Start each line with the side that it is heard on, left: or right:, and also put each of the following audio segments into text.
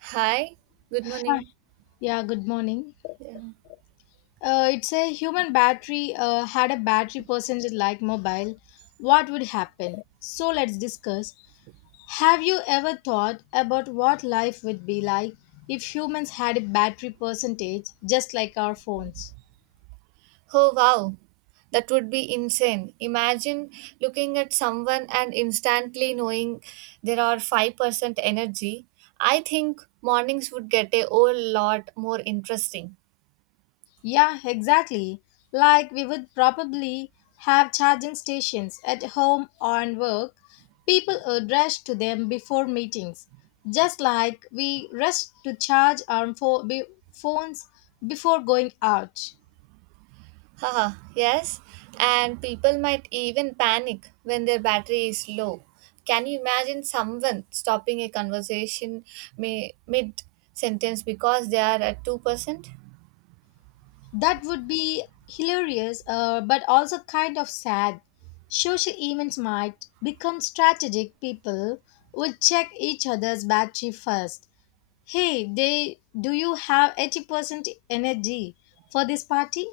right: Hi, good
left: Hi.
right: morning.
left: Yeah, good morning.
right: Yeah.
left: It's a human battery had a battery percentage like mobile. What would happen? So let's discuss. Have you ever thought about what life would be like if humans had a battery percentage just like our phones?
right: Oh wow, that would be insane. Imagine looking at someone and instantly knowing there are 5% energy. I think mornings would get a whole lot more interesting.
left: Yeah, exactly. Like we would probably have charging stations at home or in work. People would rush to them before meetings, just like we rush to charge our phones before going out.
right: Haha, yes, and people might even panic when their battery is low. Can you imagine someone stopping a conversation mid sentence because they are at 2%?
left: That would be hilarious, but also kind of sad. Social events might become strategic. People would check each other's battery first. Hey, they do you have 80% energy for this party?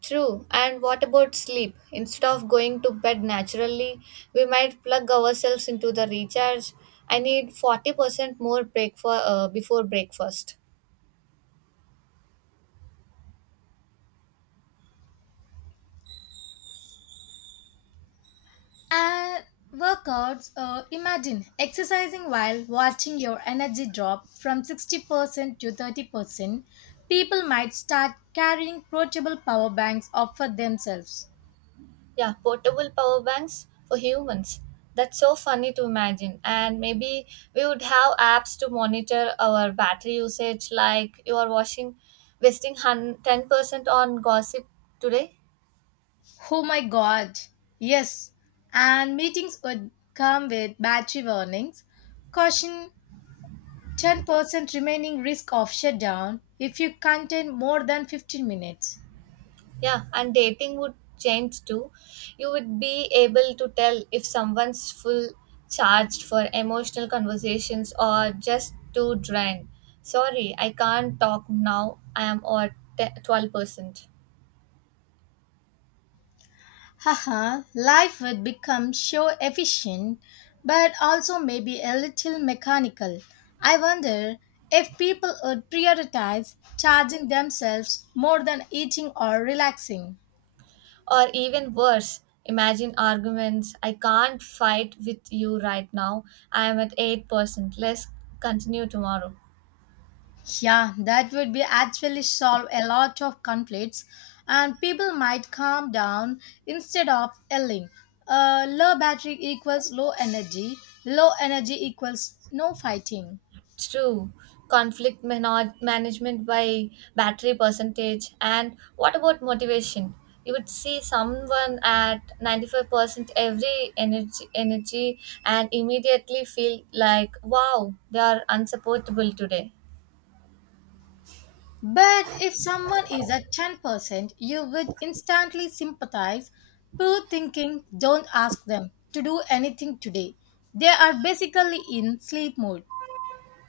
right: True. And what about sleep? Instead of going to bed naturally, we might plug ourselves into the recharge. I need 40% more break for, before breakfast.
left: And workouts, imagine exercising while watching your energy drop from 60% to 30%. People might start carrying portable power banks up for themselves.
right: Yeah, portable power banks for humans. That's so funny to imagine. And maybe we would have apps to monitor our battery usage, like you are washing, 10% on gossip today.
left: Oh my god. Yes. And meetings would come with battery warnings. Caution, 10% remaining, risk of shutdown if you contain more than 15 minutes.
right: Yeah, and dating would change too. You would be able to tell if someone's full charged for emotional conversations or just too drained. Sorry, I can't talk now. I am at 12%.
left: Haha, life would become so efficient, but also maybe a little mechanical. I wonder if people would prioritize charging themselves more than eating or relaxing.
right: Or even worse, imagine arguments. I can't fight with you right now. I am at 8%. Let's continue tomorrow.
left: Yeah, that would be actually solve a lot of conflicts, and people might calm down instead of yelling. Low battery equals low energy equals no fighting.
right: True. Conflict management by battery percentage. And what about motivation? You would see someone at 95% energy and immediately feel like, wow, they are unsupportable today.
left: But if someone is at 10%, you would instantly sympathize. Poor thinking, don't ask them to do anything today. They are basically in sleep mode.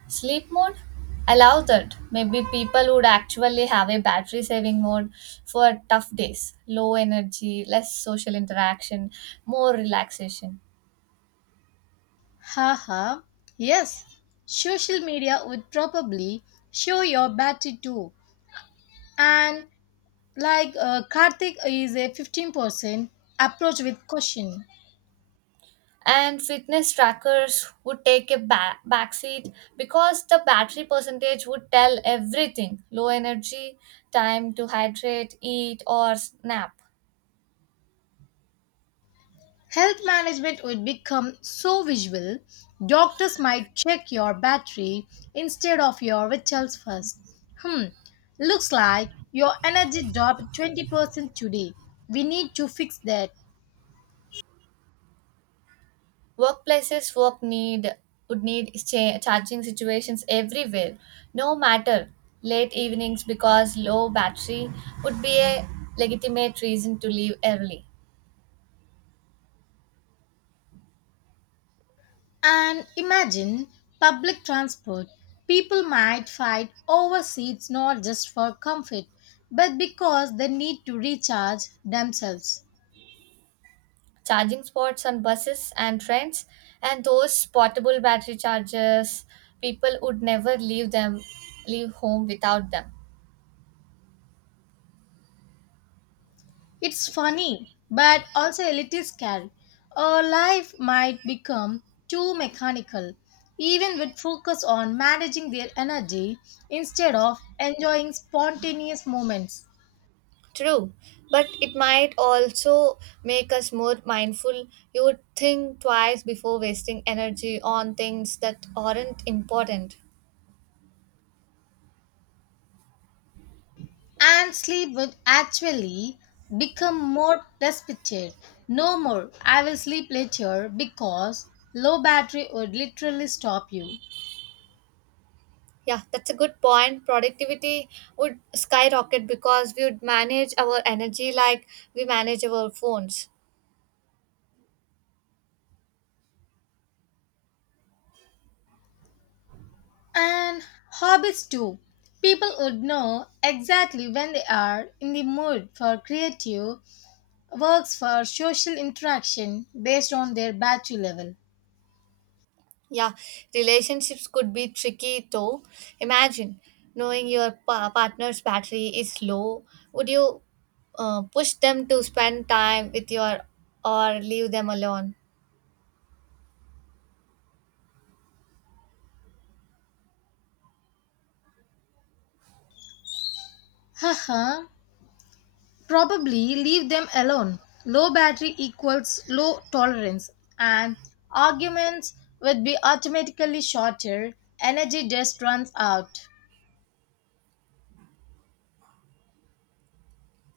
right: Sleep mode? Allow that. Maybe people would actually have a battery saving mode for tough days, low energy, less social interaction, more relaxation.
left: Haha. Yes, social media would probably show your battery too. And like Karthik is a 15%, approach with caution.
right: And fitness trackers would take a backseat because the battery percentage would tell everything, low energy, time to hydrate, eat or nap.
left: Health management would become so visual, doctors might check your battery instead of your vitals first. Hmm, looks like your energy dropped 20% today. We need to fix that.
right: Workplaces work need would need charging situations everywhere, no matter late evenings, because low battery would be a legitimate reason to leave early.
left: And imagine public transport. People might fight over seats not just for comfort, but because they need to recharge themselves.
right: Charging spots on buses and trains, and those portable battery chargers, people would never leave them, leave home without them.
left: It's funny, but also a little scary. Our life might become too mechanical, even with focus on managing their energy instead of enjoying spontaneous moments.
right: True, but it might also make us more mindful. You would think twice before wasting energy on things that aren't important.
left: And sleep would actually become more respected. No more, I will sleep later, because low battery would literally stop you.
right: Yeah, that's a good point. Productivity would skyrocket because we would manage our energy like we manage our phones.
left: And hobbies too. People would know exactly when they are in the mood for creative works for social interaction based on their battery level.
right: Yeah, relationships could be tricky though. Imagine knowing your partner's battery is low. Would you push them to spend time with your or leave them alone?
left: Haha, probably leave them alone. Low battery equals low tolerance, and arguments would be automatically shorter. Energy just runs out.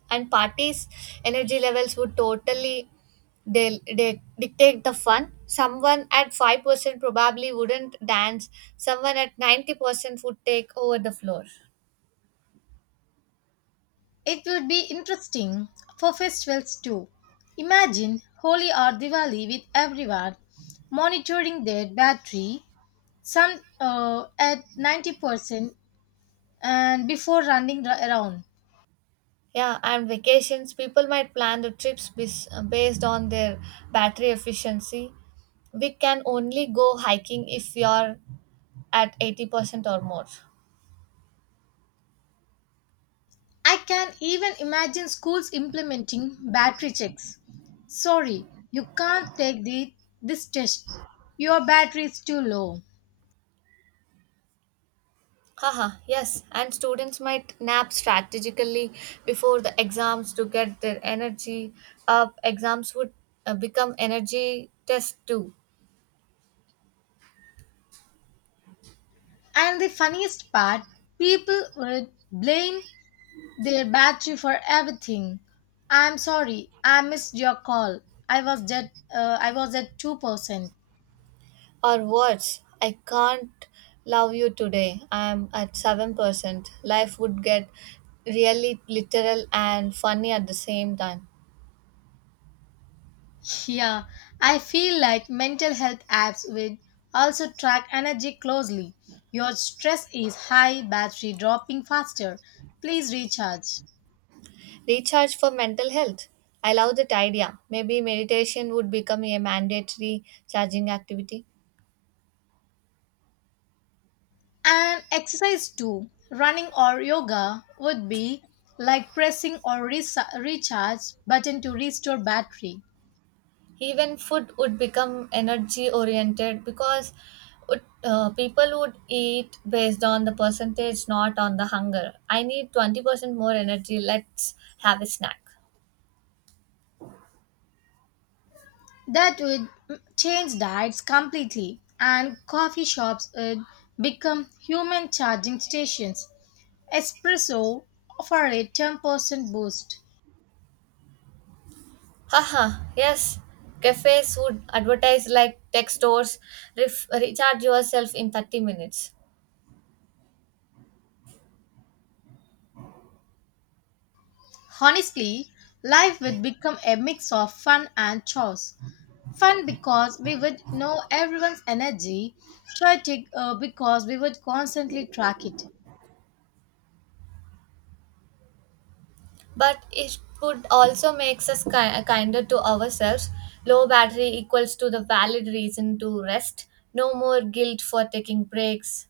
right: And parties' energy levels would totally they dictate the fun. Someone at 5% probably wouldn't dance, someone at 90% would take over the floor.
left: It will be interesting for festivals too. Imagine Holi or Diwali with everyone monitoring their battery, some at 90% and before around.
right: Yeah, and vacations, people might plan the trips based on their battery efficiency. We can only go hiking if we are at 80% or more.
left: I can even imagine schools implementing battery checks. Sorry, you can't take this test. Your battery is too low.
right: Haha, yes, and students might nap strategically before the exams to get their energy up. Exams would become energy tests too.
left: And the funniest part, people would blame, they'll bat you for everything. I'm sorry, I missed your call. I was at 2%.
right: Or words, I can't love you today. I am at 7%. Life would get really literal and funny at the same time.
left: Yeah, I feel like mental health apps will also track energy closely. Your stress is high, battery dropping faster. Please recharge.
right: Recharge for mental health. I love that idea. Maybe meditation would become a mandatory charging activity.
left: And exercise too. Running or yoga would be like pressing or recharge button to restore battery.
right: Even food would become energy oriented because people would eat based on the percentage, not on the hunger. I need 20% more energy. Let's have a snack.
left: That would change diets completely, and coffee shops would become human charging stations. Espresso offer a 10% boost.
right: Haha, yes. Cafes would advertise like tech stores, recharge yourself in 30 minutes.
left: Honestly, life would become a mix of fun and chores. Fun because we would know everyone's energy, chaotic because we would constantly track it.
right: But it could also make us kinder to ourselves. Low battery equals to the valid reason to rest. No more guilt for taking breaks.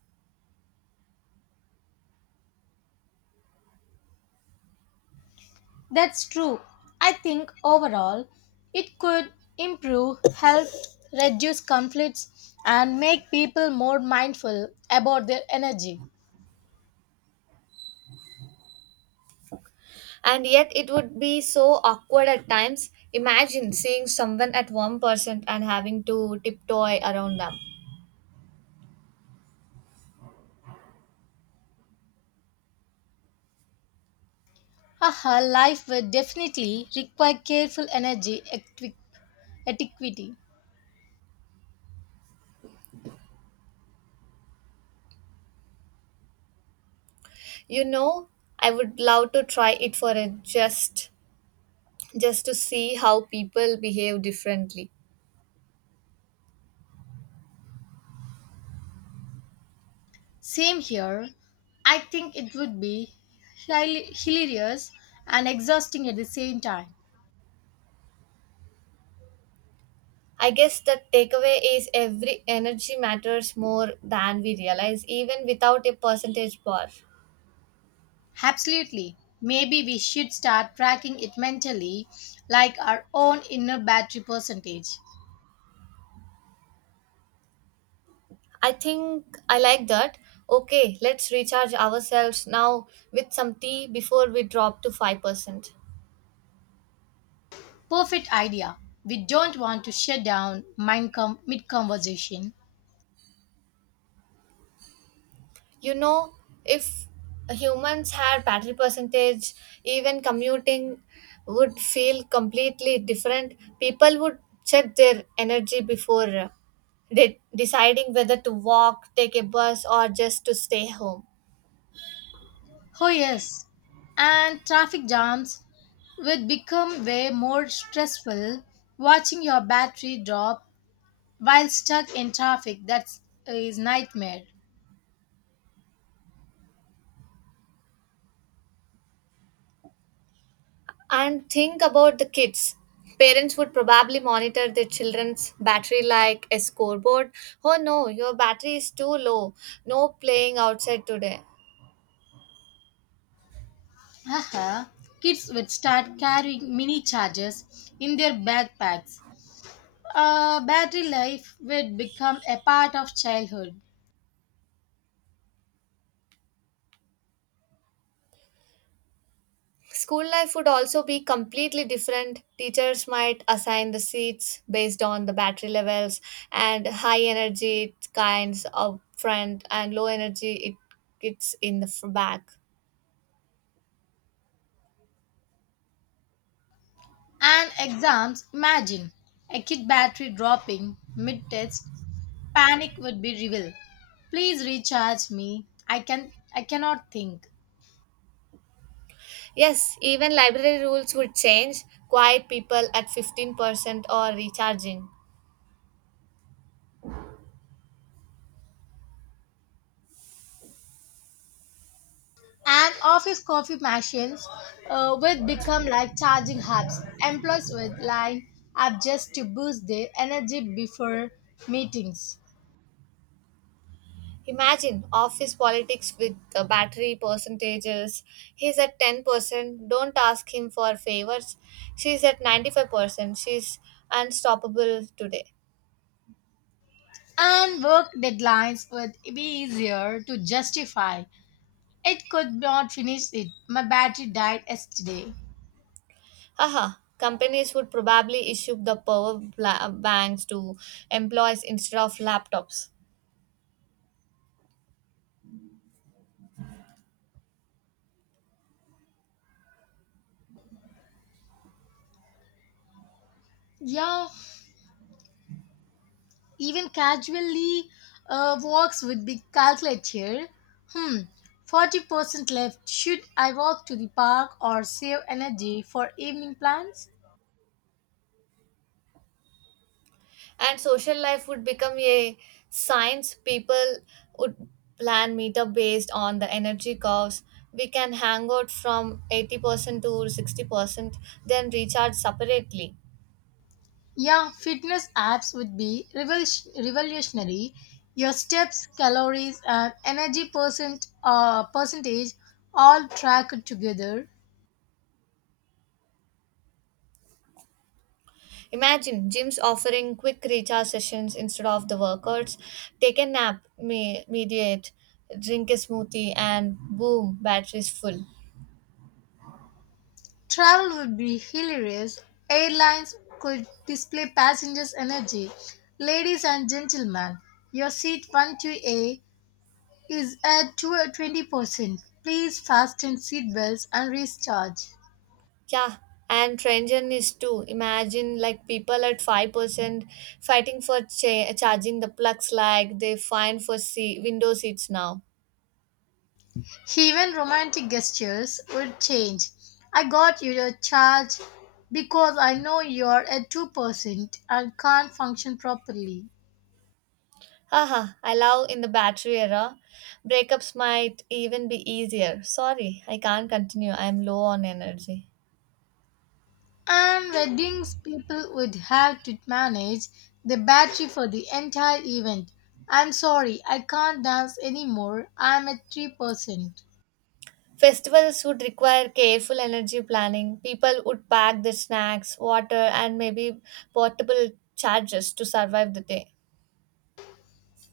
left: That's true. I think overall it could improve health, reduce conflicts, and make people more mindful about their energy.
right: And yet it would be so awkward at times. Imagine seeing someone at 1% and having to tiptoe around them.
left: Haha, life will definitely require careful energy etiquette.
right: You know, I would love to try it for a just to see how people behave differently.
left: Same here. I think it would be hilarious and exhausting at the same time.
right: I guess the takeaway is every energy matters more than we realize, even without a percentage bar.
left: Absolutely. Maybe we should start tracking it mentally, like our own inner battery percentage.
right: I think I like that. Okay, let's recharge ourselves now with some tea before we drop to 5%.
left: Perfect idea. We don't want to shut down mid conversation.
right: You know, if humans had battery percentage, even commuting would feel completely different. People would check their energy before deciding whether to walk, take a bus, or just to stay home.
left: Oh, yes. And traffic jams would become way more stressful, watching your battery drop while stuck in traffic, that is nightmare.
right: And think about the kids, parents would probably monitor their children's battery like a scoreboard. Oh no, your battery is too low, no playing outside today.
left: Haha, kids would start carrying mini chargers in their backpacks. Battery life would become a part of childhood.
right: School life would also be completely different. Teachers might assign the seats based on the battery levels, and high energy kinds of front and low energy it's in the back.
left: And exams, imagine a kid battery dropping mid test, panic would be revealed. Please recharge me. I cannot think.
right: Yes, even library rules would change. Quiet people at 15% or recharging.
left: And office coffee machines would become like charging hubs. Employees would line up just to boost their energy before meetings.
right: Imagine office politics with the battery percentages. He's at 10%. Don't ask him for favors. She's at 95%. She's unstoppable today.
left: And work deadlines would be easier to justify. It could not finish it. My battery died yesterday.
right: Haha. Companies would probably issue the power banks to employees instead of laptops.
left: Yeah, even casually walks would be calculated here. Hmm, 40% left. Should I walk to the park or save energy for evening plans?
right: And social life would become a science. People would plan meetup based on the energy curves. We can hang out from 80% to 60%, then recharge separately.
left: Yeah, fitness apps would be revolutionary. Your steps, calories, and energy percentage all tracked together.
right: Imagine gyms offering quick recharge sessions instead of the workouts. Take a nap, mediate, drink a smoothie, and boom, batteries full.
left: Travel would be hilarious. Airlines could display passengers' energy. Ladies and gentlemen, your seat 12 A is at 220%. Please fasten seatbelts and recharge.
right: Yeah, and Trenton is too. Imagine like people at 5% fighting for charging the plugs like they find for window seats now.
left: Even romantic gestures would change. I got you your charge because I know you're at 2% and can't function properly.
right: Haha, I love in the battery era. Breakups might even be easier. Sorry, I can't continue. I'm low on energy.
left: And weddings, people would have to manage the battery for the entire event. I'm sorry, I can't dance anymore. I'm at 3%.
right: Festivals would require careful energy planning. People would pack their snacks, water, and maybe portable chargers to survive the day.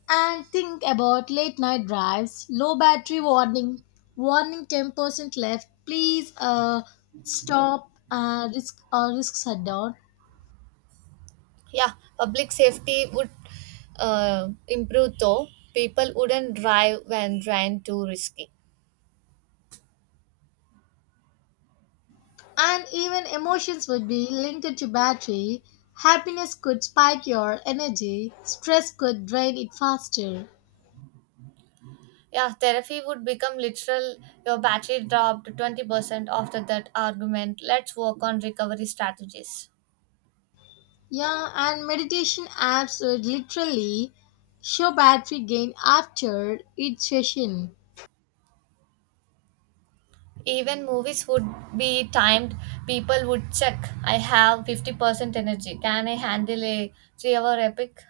left: And think about late night drives. Low battery warning, warning, 10% left. Please stop risk or risk shutdown.
right: Yeah, public safety would improve though, people wouldn't drive when drained, too risky.
left: And even emotions would be linked to battery. Happiness could spike your energy, stress could drain it faster.
right: Yeah, therapy would become literal. Your battery dropped 20% after that argument, let's work on recovery strategies.
left: Yeah, and meditation apps would literally show battery gain after each session.
right: Even movies would be timed. People would check, I have 50% energy, can I handle a 3-hour epic?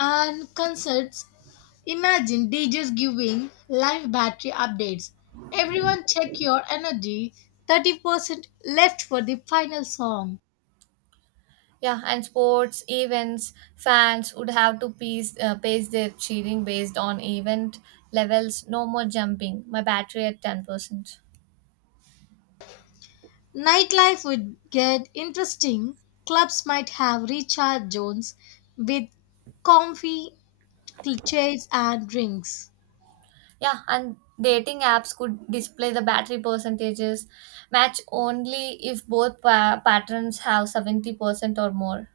left: And concerts, imagine DJs giving live battery updates. Everyone check your energy, 30% left for the final song.
right: Yeah, and sports events fans would have to pace their cheering based on event levels. No more jumping. My battery at 10%.
left: Nightlife would get interesting. Clubs might have recharge zones with comfy chairs and drinks.
right: Yeah, and dating apps could display the battery percentages. Match only if both patterns have 70% or more.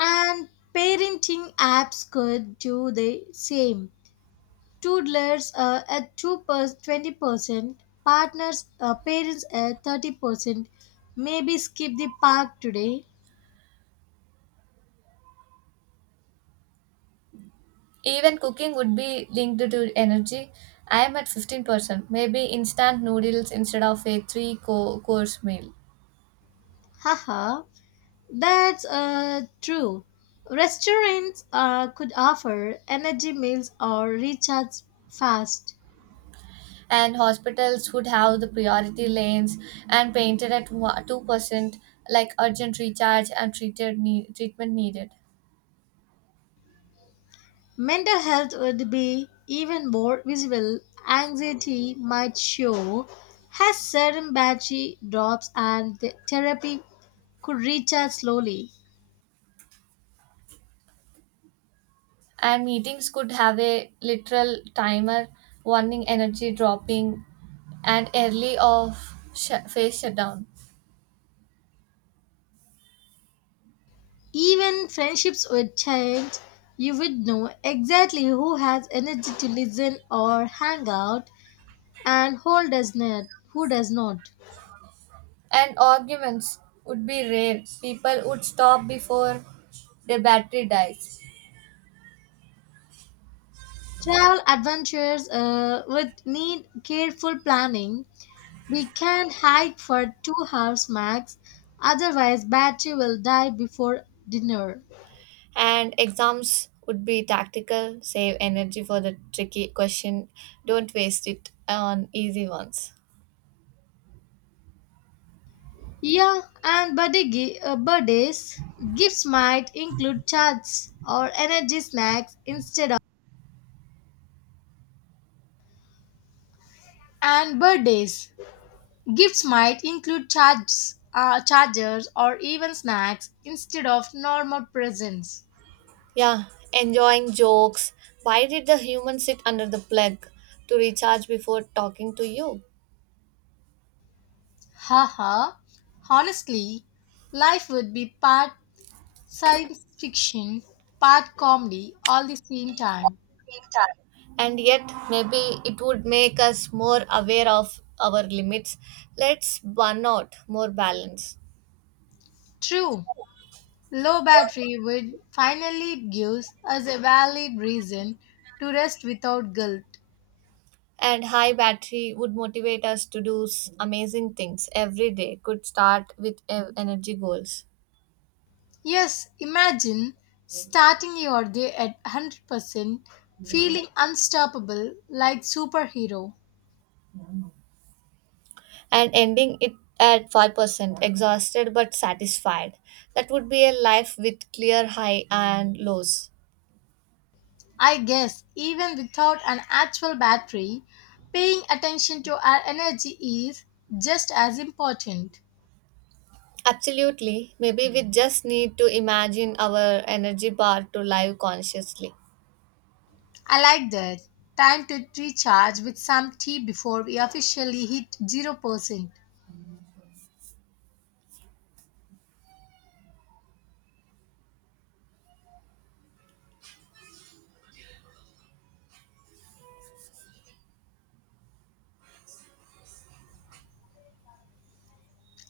left: And parenting apps could do the same. Toddlers at 20%, parents at 30%. Maybe skip the park today.
right: Even cooking would be linked to energy. I am at 15%. Maybe instant noodles instead of a three course meal.
left: Haha. That's true. Restaurants could offer energy meals or recharge fast.
right: And hospitals would have the priority lanes and painted at one 2%, like urgent recharge and treatment needed.
left: Mental health would be even more visible. Anxiety might show has certain battery drops and the therapy could recharge slowly.
right: And meetings could have a literal timer, warning energy dropping and early phase shutdown.
left: Even friendships would change. You would know exactly who has energy to listen or hang out and who does not.
right: And arguments would be rare, people would stop before their battery dies.
left: Travel adventures would need careful planning. We can hike for 2 hours max, otherwise battery will die before dinner.
right: And exams would be tactical, save energy for the tricky question, don't waste it on easy ones.
left: Yeah, and birthdays gifts might include charts or energy snacks instead of and birthdays gifts might include charts, chargers or even snacks instead of normal presents.
right: Yeah, enjoying jokes. Why did the human sit under the plug? To recharge before talking to you.
left: Haha. Honestly, life would be part science fiction, part comedy all the same time.
right: And yet maybe it would make us more aware of our limits, let's burn out more balance.
left: True, low battery would finally gives us a valid reason to rest without guilt.
right: And high battery would motivate us to do amazing things. Every day could start with energy goals.
left: Yes, imagine starting your day at 100%, feeling unstoppable like superhero.
right: And ending it at 5%, exhausted but satisfied. That would be a life with clear high and lows.
left: I guess even without an actual battery, paying attention to our energy is just as important.
right: Absolutely. Maybe we just need to imagine our energy bar to live consciously.
left: I like that. Time to recharge with some tea before we officially hit 0%.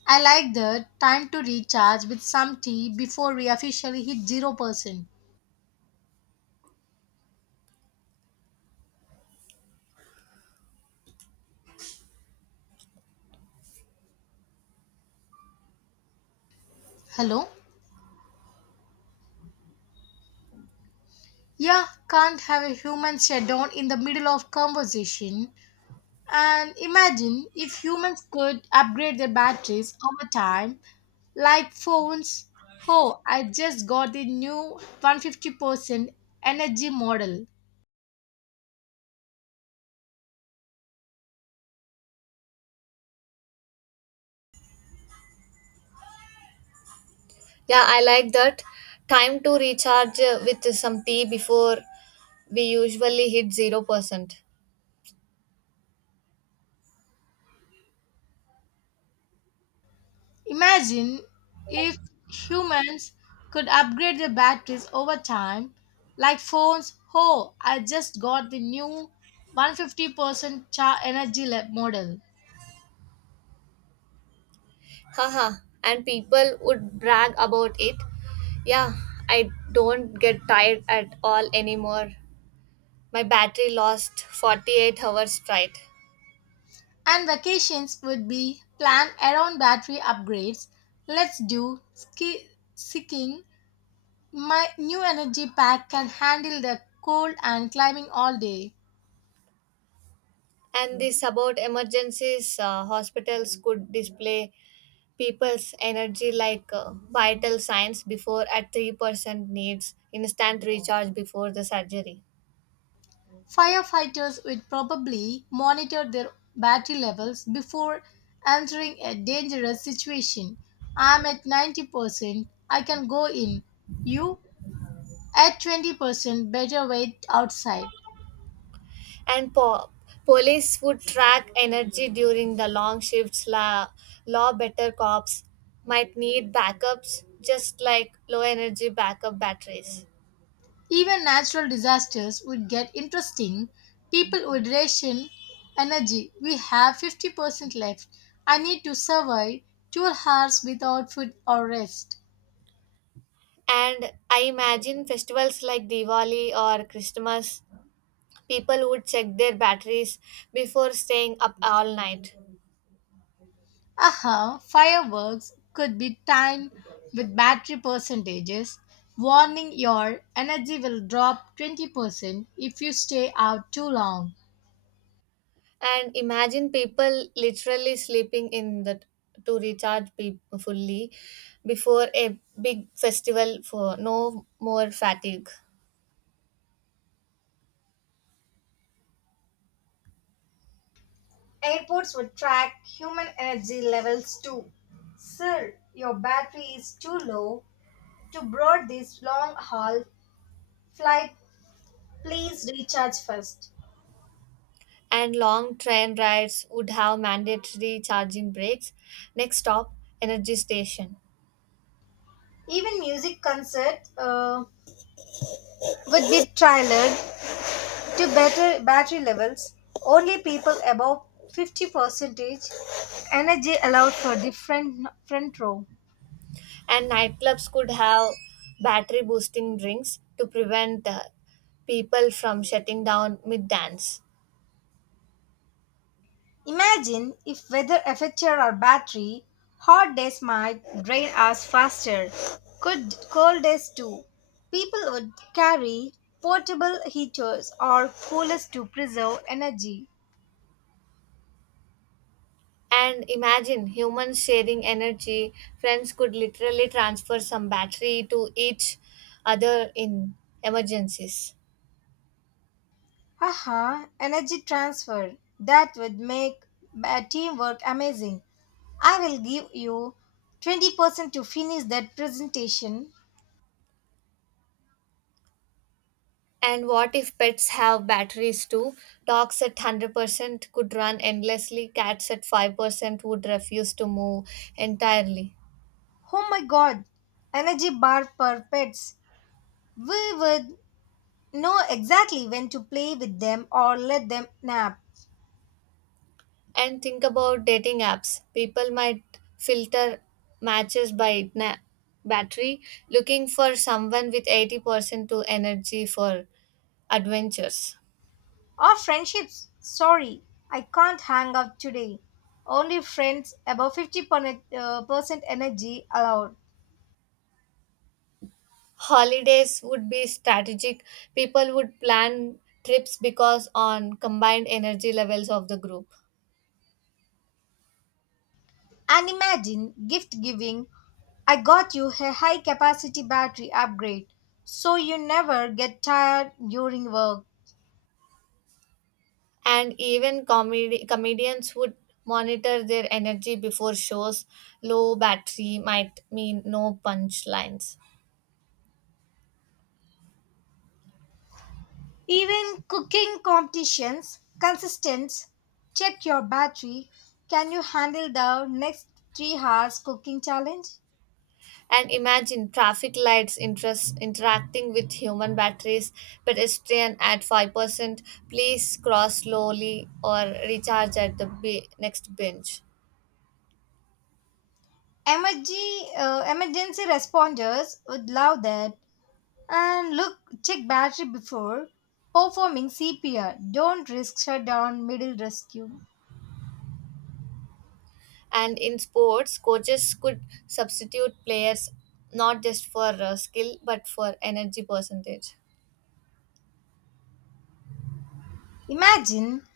left: I like that time to recharge with some tea before we officially hit 0%. Hello? Yeah, can't have a human shutdown in the middle of conversation. And imagine if humans could upgrade their batteries over time, like phones. Oh, I just got the new 150% energy model.
right: Yeah, I like that. Time to recharge with some tea before we usually hit 0%.
left: Imagine if humans could upgrade their batteries over time, like phones. Oh, I just got the new 150% model.
right: Haha. And people would brag about it. Yeah, I don't get tired at all anymore. My battery lost 48 hours straight.
left: And vacations would be planned around battery upgrades. Let's do skiing. My new energy pack can handle the cold and climbing all day.
right: And this about emergencies, hospitals could display people's energy like vital signs before at 3%, needs instant recharge before the surgery.
left: Firefighters would probably monitor their battery levels before entering a dangerous situation. I'm at 90%, I can go in. You? At 20%, better wait outside.
right: And police would track energy during the long shifts, law better cops might need backups just like low energy backup batteries.
left: Even natural disasters would get interesting. People would ration energy. We have 50% left. I need to survive 2 hours without food or rest.
right: And I imagine festivals like Diwali or Christmas. People would check their batteries before staying up all night.
left: Aha, fireworks could be timed with battery percentages, warning your energy will drop 20% if you stay out too long.
right: And imagine people literally sleeping in the to recharge fully before a big festival for no more fatigue.
left: Airports would track human energy levels too. Sir, your battery is too low to board this long haul flight. Please recharge first.
right: And long train rides would have mandatory charging breaks. Next stop, energy station.
left: Even music concert would be trailered to better battery levels, only people above 50 percentage energy allowed for different front row.
right: And nightclubs could have battery boosting drinks to prevent people from shutting down mid dance.
left: Imagine if weather affected our battery, hot days might drain us faster. Could cold days too. People would carry portable heaters or coolers to preserve energy.
right: And imagine humans sharing energy. Friends could literally transfer some battery to each other in emergencies.
left: Haha, energy transfer. That would make teamwork amazing. I will give you 20% to finish that presentation.
right: And what if pets have batteries too? Dogs at 100% could run endlessly, cats at 5% would refuse to move entirely.
left: Oh my god, energy bar per pets. We would know exactly when to play with them or let them nap.
right: And think about dating apps. People might filter matches by battery, looking for someone with 80% to energy for adventures.
left: Or friendships. Sorry, I can't hang out today. Only friends above 50% percent energy allowed.
right: Holidays would be strategic, people would plan trips because on combined energy levels of the group.
left: And imagine gifting. I got you a high capacity battery upgrade so you never get tired during work.
right: And even comedians would monitor their energy before shows, low battery might mean no punchlines.
left: Even cooking competitions, consistence, check your battery, can you handle the next 3 hours cooking challenge?
right: And imagine traffic lights interest interacting with human batteries. Pedestrian at 5%, please cross slowly or recharge at the next bench.
left: Emergency responders would love that. And look, check battery before performing CPR. Don't risk shutdown middle rescue.
right: And in sports, coaches could substitute players not just for skill but for energy percentage.
left: Imagine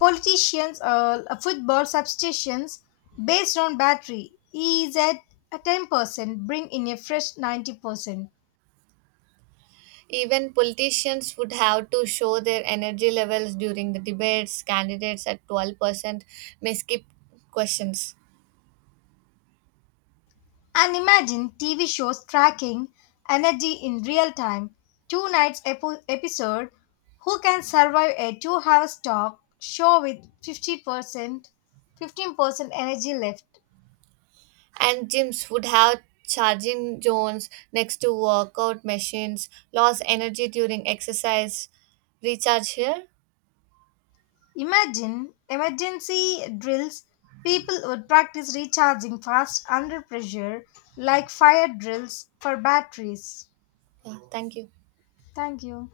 left: politicians or football substitutions based on battery. E is at 10%, bring in a fresh 90%.
right: Even politicians would have to show their energy levels during the debates. Candidates at 12% may skip questions.
left: And imagine TV shows tracking energy in real time. Two nights episode. Who can survive a 2-hour talk show with 50% 15% energy left?
right: And gyms would have charging zones next to workout machines, lost energy during exercise. Recharge here.
left: Imagine emergency drills, people would practice recharging fast under pressure like fire drills for batteries.
right: Yeah, thank you.
left: Thank you.